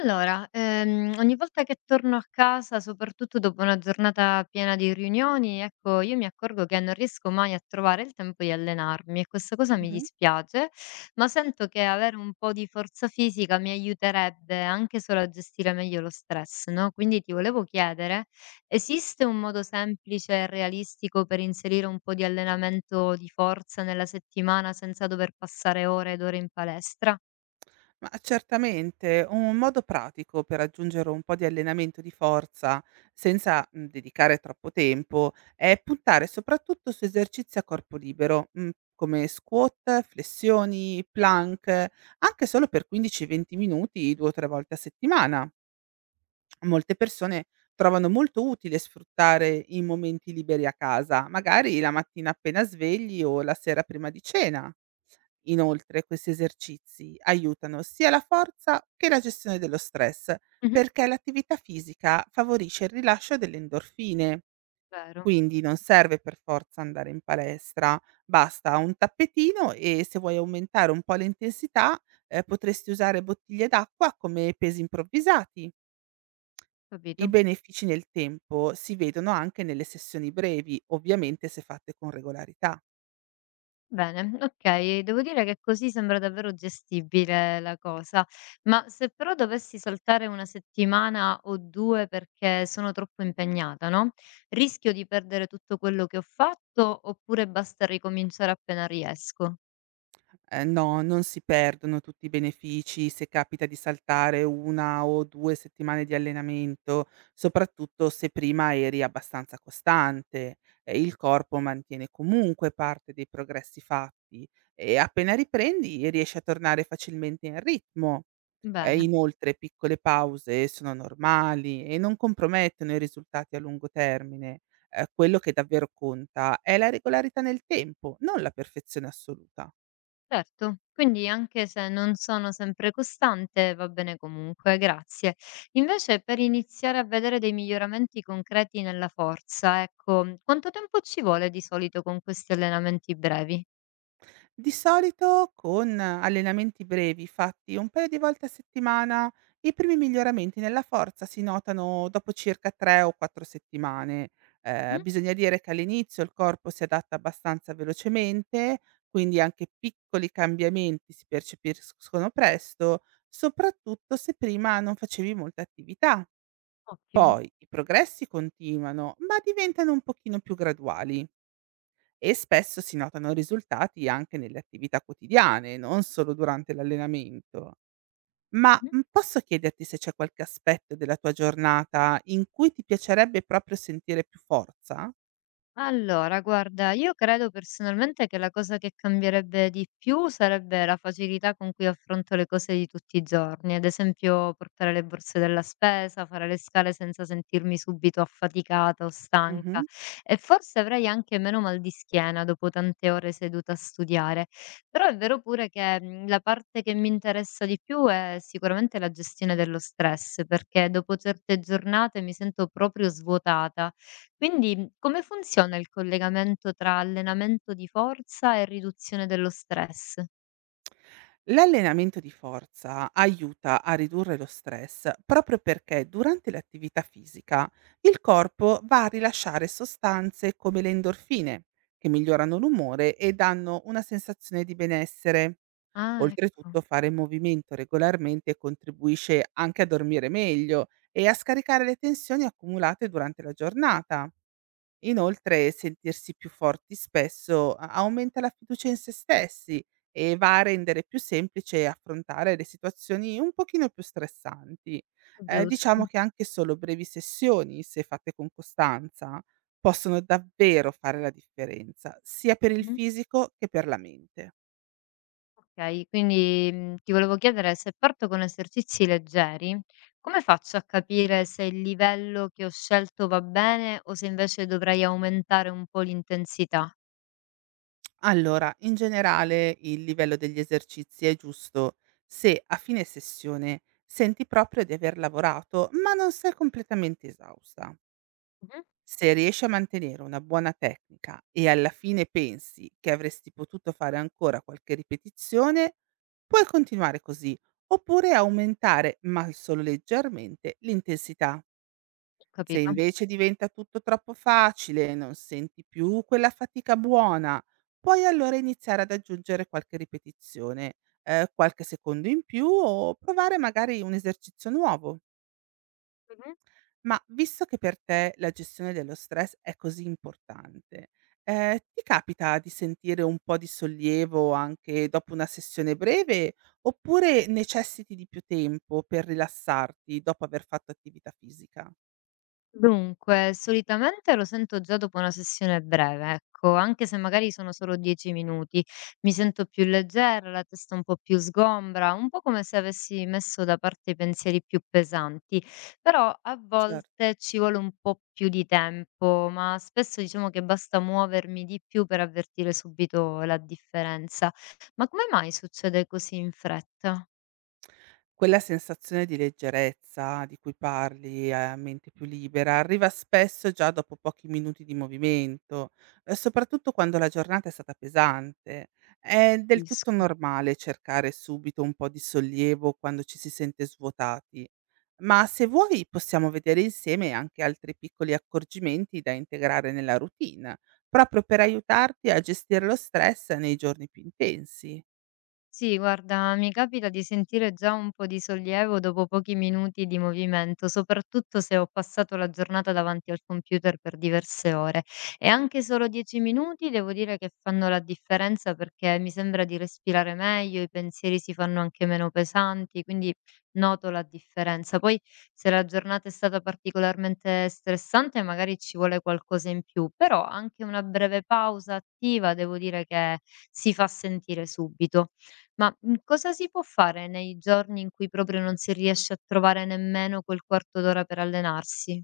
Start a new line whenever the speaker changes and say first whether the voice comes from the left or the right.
left: Allora, ogni volta che torno a casa, soprattutto dopo una giornata piena di riunioni, ecco, io mi accorgo che non riesco mai a trovare il tempo di allenarmi e questa cosa mi
right: Mh-mh.
left: dispiace, ma sento che avere un po' di forza fisica mi aiuterebbe anche solo a gestire meglio lo stress, no? Quindi ti volevo chiedere, esiste un modo semplice e realistico per inserire un po' di allenamento di forza nella settimana senza dover passare ore ed ore in palestra?
right: Ma certamente, un modo pratico per aggiungere un po' di allenamento di forza senza, dedicare troppo tempo è puntare soprattutto su esercizi a corpo libero, come squat, flessioni, plank, anche solo per 15, 20 minuti 2 o 3 volte a settimana. Molte persone trovano molto utile sfruttare i momenti liberi a casa, magari la mattina appena svegli o la sera prima di cena. Inoltre questi esercizi aiutano sia la forza che la gestione dello stress,
left: Mhm.
right: perché l'attività fisica favorisce il rilascio delle endorfine,
left: Vero.
right: quindi non serve per forza andare in palestra, basta un tappetino e se vuoi aumentare un po' l'intensità potresti usare bottiglie d'acqua come pesi improvvisati. I
left: Capito.
right: benefici nel tempo si vedono anche nelle sessioni brevi, ovviamente se fatte con regolarità.
left: Bene, okay, devo dire che così sembra davvero gestibile la cosa. Ma se però dovessi saltare 1 settimana o 2 perché sono troppo impegnata, no, rischio di perdere tutto quello che ho fatto oppure basta ricominciare appena riesco?
right: No, non si perdono tutti i benefici se capita di saltare 1 o 2 settimane di allenamento, soprattutto se prima eri abbastanza costante. Il corpo mantiene comunque parte dei progressi fatti e appena riprendi riesci a tornare facilmente in ritmo.
left: Bene.
right: Inoltre piccole pause sono normali e non compromettono i risultati a lungo termine. Quello che davvero conta è la regolarità nel tempo, non la perfezione assoluta.
left: Certo, quindi anche se non sono sempre costante, va bene comunque, grazie. Invece per iniziare a vedere dei miglioramenti concreti nella forza, ecco, quanto tempo ci vuole di solito con questi allenamenti brevi?
right: Di solito con allenamenti brevi fatti un paio di volte a settimana, i primi miglioramenti nella forza si notano dopo circa 3 o 4 settimane.
left: Mm?
right: Bisogna dire che all'inizio il corpo si adatta abbastanza velocemente, quindi anche piccoli cambiamenti si percepiscono presto, soprattutto se prima non facevi molta attività.
left: Ottimo.
right: Poi i progressi continuano, ma diventano un pochino più graduali. E spesso si notano risultati anche nelle attività quotidiane, non solo durante l'allenamento. Ma, posso chiederti se c'è qualche aspetto della tua giornata in cui ti piacerebbe proprio sentire più forza?
left: Allora, guarda, io credo personalmente che la cosa che cambierebbe di più sarebbe la facilità con cui affronto le cose di tutti i giorni, ad esempio portare le borse della spesa, fare le scale senza sentirmi subito affaticata o
right: Mh-mh.
left: stanca e forse avrei anche meno mal di schiena dopo tante ore seduta a studiare, però è vero pure che la parte che mi interessa di più è sicuramente la gestione dello stress, perché dopo certe giornate mi sento proprio svuotata. Quindi, come funziona il collegamento tra allenamento di forza e riduzione dello stress?
right: L'allenamento di forza aiuta a ridurre lo stress proprio perché durante l'attività fisica il corpo va a rilasciare sostanze come le endorfine, che migliorano l'umore e danno una sensazione di benessere.
left: Ah, ecco.
right: Oltretutto fare movimento regolarmente contribuisce anche a dormire meglio e a scaricare le tensioni accumulate durante la giornata. Inoltre sentirsi più forti spesso aumenta la fiducia in se stessi e va a rendere più semplice affrontare le situazioni un pochino più stressanti.
left: Giusto.
right: Diciamo che anche solo brevi sessioni, se fatte con costanza, possono davvero fare la differenza, sia per il
left: Mh-mh.
right: fisico che per la mente.
left: Okay, quindi, ti volevo chiedere se parto con esercizi leggeri, come faccio a capire se il livello che ho scelto va bene o se invece dovrei aumentare un po' l'intensità?
right: Allora, in generale il livello degli esercizi è giusto se a fine sessione senti proprio di aver lavorato, ma non sei completamente esausta.
left: Mh-mh.
right: Se riesci a mantenere una buona tecnica e alla fine pensi che avresti potuto fare ancora qualche ripetizione, puoi continuare così, oppure aumentare, ma solo leggermente, l'intensità. Se
left: Capito?
right: invece diventa tutto troppo facile e non senti più quella fatica buona, puoi allora iniziare ad aggiungere qualche ripetizione, qualche secondo in più o provare magari un esercizio nuovo. Ma visto che per te la gestione dello stress è così importante, ti capita di sentire un po' di sollievo anche dopo una sessione breve oppure necessiti di più tempo per rilassarti dopo aver fatto attività fisica?
left: Dunque, solitamente lo sento già dopo una sessione breve, ecco, anche se magari sono solo 10 minuti, mi sento più leggera, la testa un po' più sgombra, un po' come se avessi messo da parte i pensieri più pesanti, però a
right: Certo.
left: volte ci vuole un po' più di tempo, ma spesso diciamo che basta muovermi di più per avvertire subito la differenza. Ma come mai succede così in fretta?
right: Quella sensazione di leggerezza di cui parli, a mente più libera, arriva spesso già dopo pochi minuti di movimento, soprattutto quando la giornata è stata pesante. È del tutto
left: Capisco.
right: normale cercare subito un po' di sollievo quando ci si sente svuotati, ma se vuoi possiamo vedere insieme anche altri piccoli accorgimenti da integrare nella routine, proprio per aiutarti a gestire lo stress nei giorni più intensi.
left: Sì, guarda, mi capita di sentire già un po' di sollievo dopo pochi minuti di movimento, soprattutto se ho passato la giornata davanti al computer per diverse ore. E anche solo dieci minuti devo dire che fanno la differenza perché mi sembra di respirare meglio, i pensieri si fanno anche meno pesanti, quindi noto la differenza. Poi, se la giornata è stata particolarmente stressante, magari ci vuole qualcosa in più, però anche una breve pausa attiva devo dire che si fa sentire subito. Ma, cosa si può fare nei giorni in cui proprio non si riesce a trovare nemmeno quel quarto d'ora per allenarsi?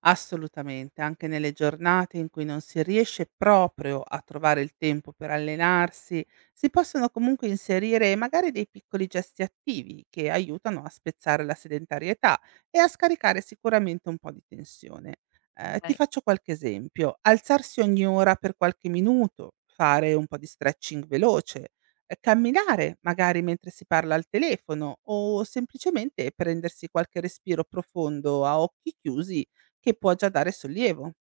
right: Assolutamente, anche nelle giornate in cui non si riesce proprio a trovare il tempo per allenarsi, si possono comunque inserire magari dei piccoli gesti attivi che aiutano a spezzare la sedentarietà e a scaricare sicuramente un po' di tensione. Ti
left: Okay.
right: faccio qualche esempio: alzarsi ogni ora per qualche minuto, fare un po' di stretching veloce, camminare magari mentre si parla al telefono o semplicemente prendersi qualche respiro profondo a occhi chiusi che può già dare sollievo.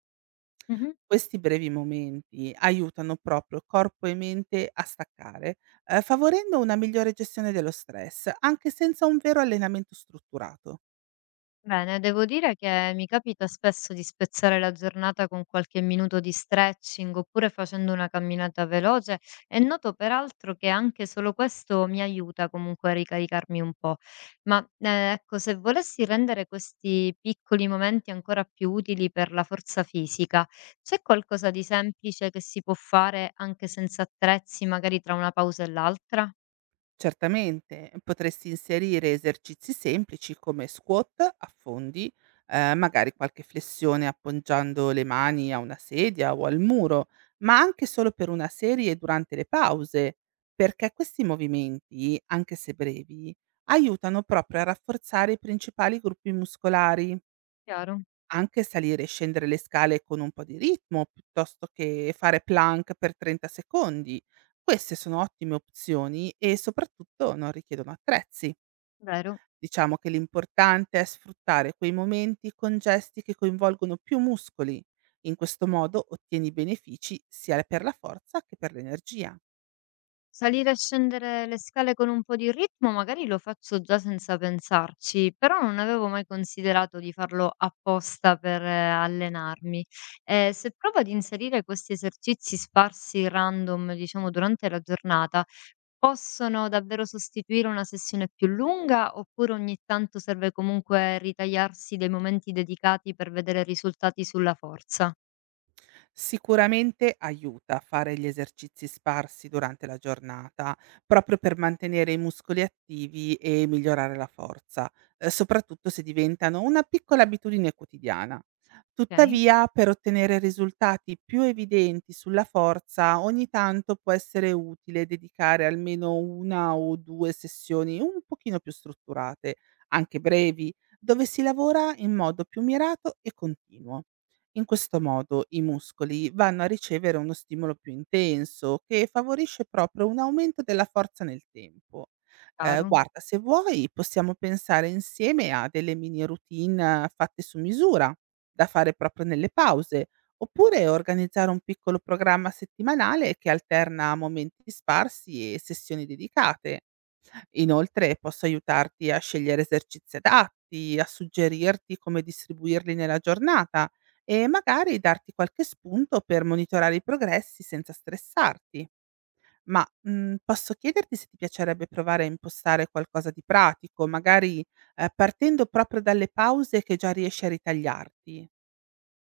left: Mh-mh.
right: Questi brevi momenti aiutano proprio corpo e mente a staccare, favorendo una migliore gestione dello stress, anche senza un vero allenamento strutturato.
left: Bene, devo dire che mi capita spesso di spezzare la giornata con qualche minuto di stretching oppure facendo una camminata veloce e noto peraltro che anche solo questo mi aiuta comunque a ricaricarmi un po'. Ma ecco, se volessi rendere questi piccoli momenti ancora più utili per la forza fisica, c'è qualcosa di semplice che si può fare anche senza attrezzi, magari tra una pausa e l'altra?
right: Certamente, potresti inserire esercizi semplici come squat, affondi, magari qualche flessione appoggiando le mani a una sedia o al muro, ma anche solo per una serie durante le pause, perché questi movimenti, anche se brevi, aiutano proprio a rafforzare i principali gruppi muscolari.
left: Chiaro?
right: Anche salire e scendere le scale con un po' di ritmo, piuttosto che fare plank per 30 secondi. Queste sono ottime opzioni e soprattutto non richiedono attrezzi.
left: Vero?
right: Diciamo che l'importante è sfruttare quei momenti con gesti che coinvolgono più muscoli. In questo modo ottieni benefici sia per la forza che per l'energia.
left: Salire e scendere le scale con un po' di ritmo magari lo faccio già senza pensarci, però non avevo mai considerato di farlo apposta per allenarmi. Se provo ad inserire questi esercizi sparsi random, diciamo, durante la giornata, possono davvero sostituire una sessione più lunga oppure ogni tanto serve comunque ritagliarsi dei momenti dedicati per vedere risultati sulla forza?
right: Sicuramente aiuta a fare gli esercizi sparsi durante la giornata, proprio per mantenere i muscoli attivi e migliorare la forza, soprattutto se diventano una piccola abitudine quotidiana.
left: Ok,
right: Tuttavia, per ottenere risultati più evidenti sulla forza, ogni tanto può essere utile dedicare almeno una o due sessioni un pochino più strutturate, anche brevi, dove si lavora in modo più mirato e continuo. In questo modo i muscoli vanno a ricevere uno stimolo più intenso che favorisce proprio un aumento della forza nel tempo.
left: chiaro.
right: Guarda, se vuoi possiamo pensare insieme a delle mini routine fatte su misura, da fare proprio nelle pause, oppure organizzare un piccolo programma settimanale che alterna momenti sparsi e sessioni dedicate. Inoltre posso aiutarti a scegliere esercizi adatti, a suggerirti come distribuirli nella giornata e magari darti qualche spunto per monitorare i progressi senza stressarti. Ma posso chiederti se ti piacerebbe provare a impostare qualcosa di pratico, magari partendo proprio dalle pause che già riesci a ritagliarti.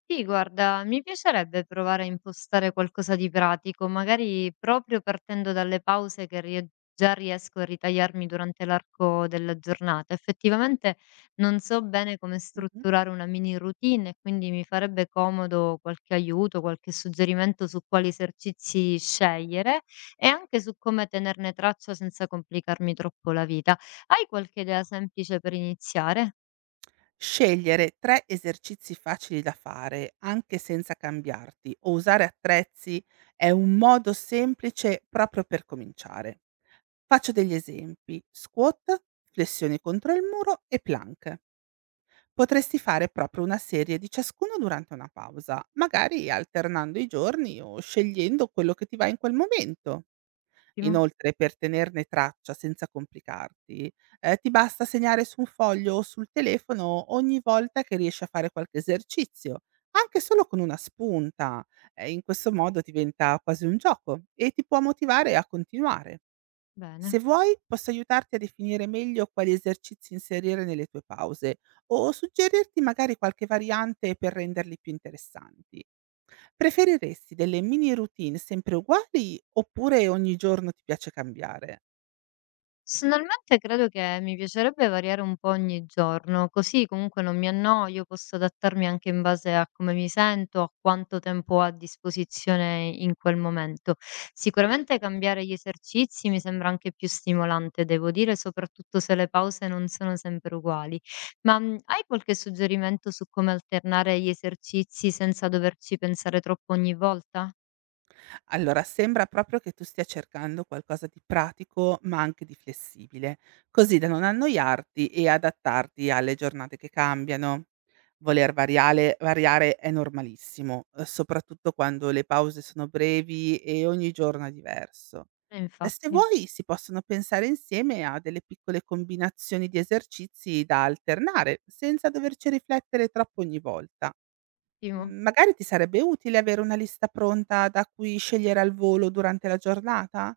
left: Sì, guarda, mi piacerebbe provare a impostare qualcosa di pratico, magari proprio partendo dalle pause che già riesco a ritagliarmi durante l'arco della giornata. Effettivamente non so bene come
right: Mhm.
left: strutturare una mini routine, e quindi mi farebbe comodo qualche aiuto, qualche suggerimento su quali esercizi scegliere e anche su come tenerne traccia senza complicarmi troppo la vita. Hai qualche idea semplice per iniziare?
right: Scegliere tre esercizi facili da fare, anche senza cambiarti, o usare attrezzi è un modo semplice proprio per cominciare. Faccio degli esempi: squat, flessioni contro il muro e plank. Potresti fare proprio una serie di ciascuno durante una pausa, magari alternando i giorni o scegliendo quello che ti va in quel momento.
left: Ottimo.
right: Inoltre, per tenerne traccia senza complicarti, ti basta segnare su un foglio o sul telefono ogni volta che riesci a fare qualche esercizio, anche solo con una spunta. In questo modo diventa quasi un gioco e ti può motivare a continuare.
left: Bene.
right: Se vuoi, posso aiutarti a definire meglio quali esercizi inserire nelle tue pause o suggerirti magari qualche variante per renderli più interessanti. Preferiresti delle mini routine sempre uguali oppure ogni giorno ti piace cambiare?
left: Personalmente credo che mi piacerebbe variare un po' ogni giorno, così comunque non mi annoio, posso adattarmi anche in base a come mi sento, a quanto tempo ho a disposizione in quel momento. Sicuramente cambiare gli esercizi mi sembra anche più stimolante, devo dire, soprattutto se le pause non sono sempre uguali. Ma hai qualche suggerimento su come alternare gli esercizi senza doverci pensare troppo ogni volta?
right: Allora, sembra proprio che tu stia cercando qualcosa di pratico, ma anche di flessibile, così da non annoiarti e adattarti alle giornate che cambiano. Voler variare, variare è normalissimo, soprattutto quando le pause sono brevi e ogni giorno è diverso. E se
left: Infatti.
right: vuoi, si possono pensare insieme a delle piccole combinazioni di esercizi da alternare, senza doverci riflettere troppo ogni volta.
left: Ottimo.
right: Magari ti sarebbe utile avere una lista pronta da cui scegliere al volo durante la giornata?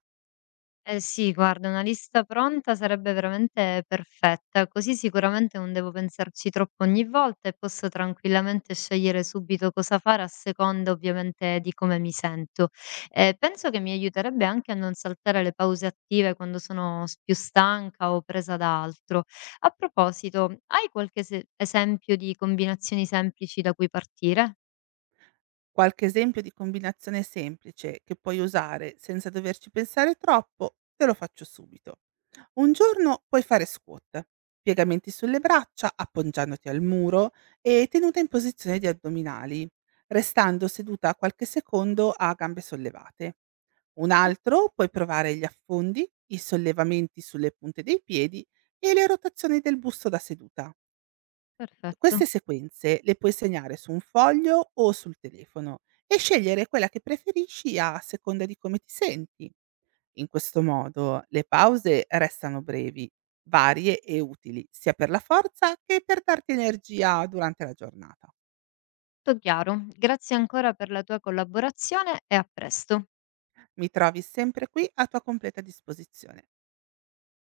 left: Eh sì, guarda, una lista pronta sarebbe veramente perfetta, così sicuramente non devo pensarci troppo ogni volta e posso tranquillamente scegliere subito cosa fare a seconda ovviamente di come mi sento. Penso che mi aiuterebbe anche a non saltare le pause attive quando sono più stanca o presa da altro. A proposito, hai qualche esempio di combinazioni semplici da cui partire?
right: Qualche esempio di combinazione semplice che puoi usare senza doverci pensare troppo? Te lo faccio subito. Un giorno puoi fare squat, piegamenti sulle braccia appoggiandoti al muro e tenuta in posizione di addominali, restando seduta qualche secondo a gambe sollevate. Un
left: Mhm.
right: altro puoi provare gli affondi, i sollevamenti sulle punte dei piedi e le rotazioni del busto da seduta. Queste
left: Perfetto,
right: sequenze le puoi segnare su un foglio o sul telefono e scegliere quella che preferisci a seconda di come ti senti. In questo modo le pause restano brevi, varie e utili, sia per la forza che per darti energia durante la giornata.
left: tutto chiaro. Grazie ancora per la tua collaborazione e a presto.
right: Mi trovi sempre qui a tua completa disposizione.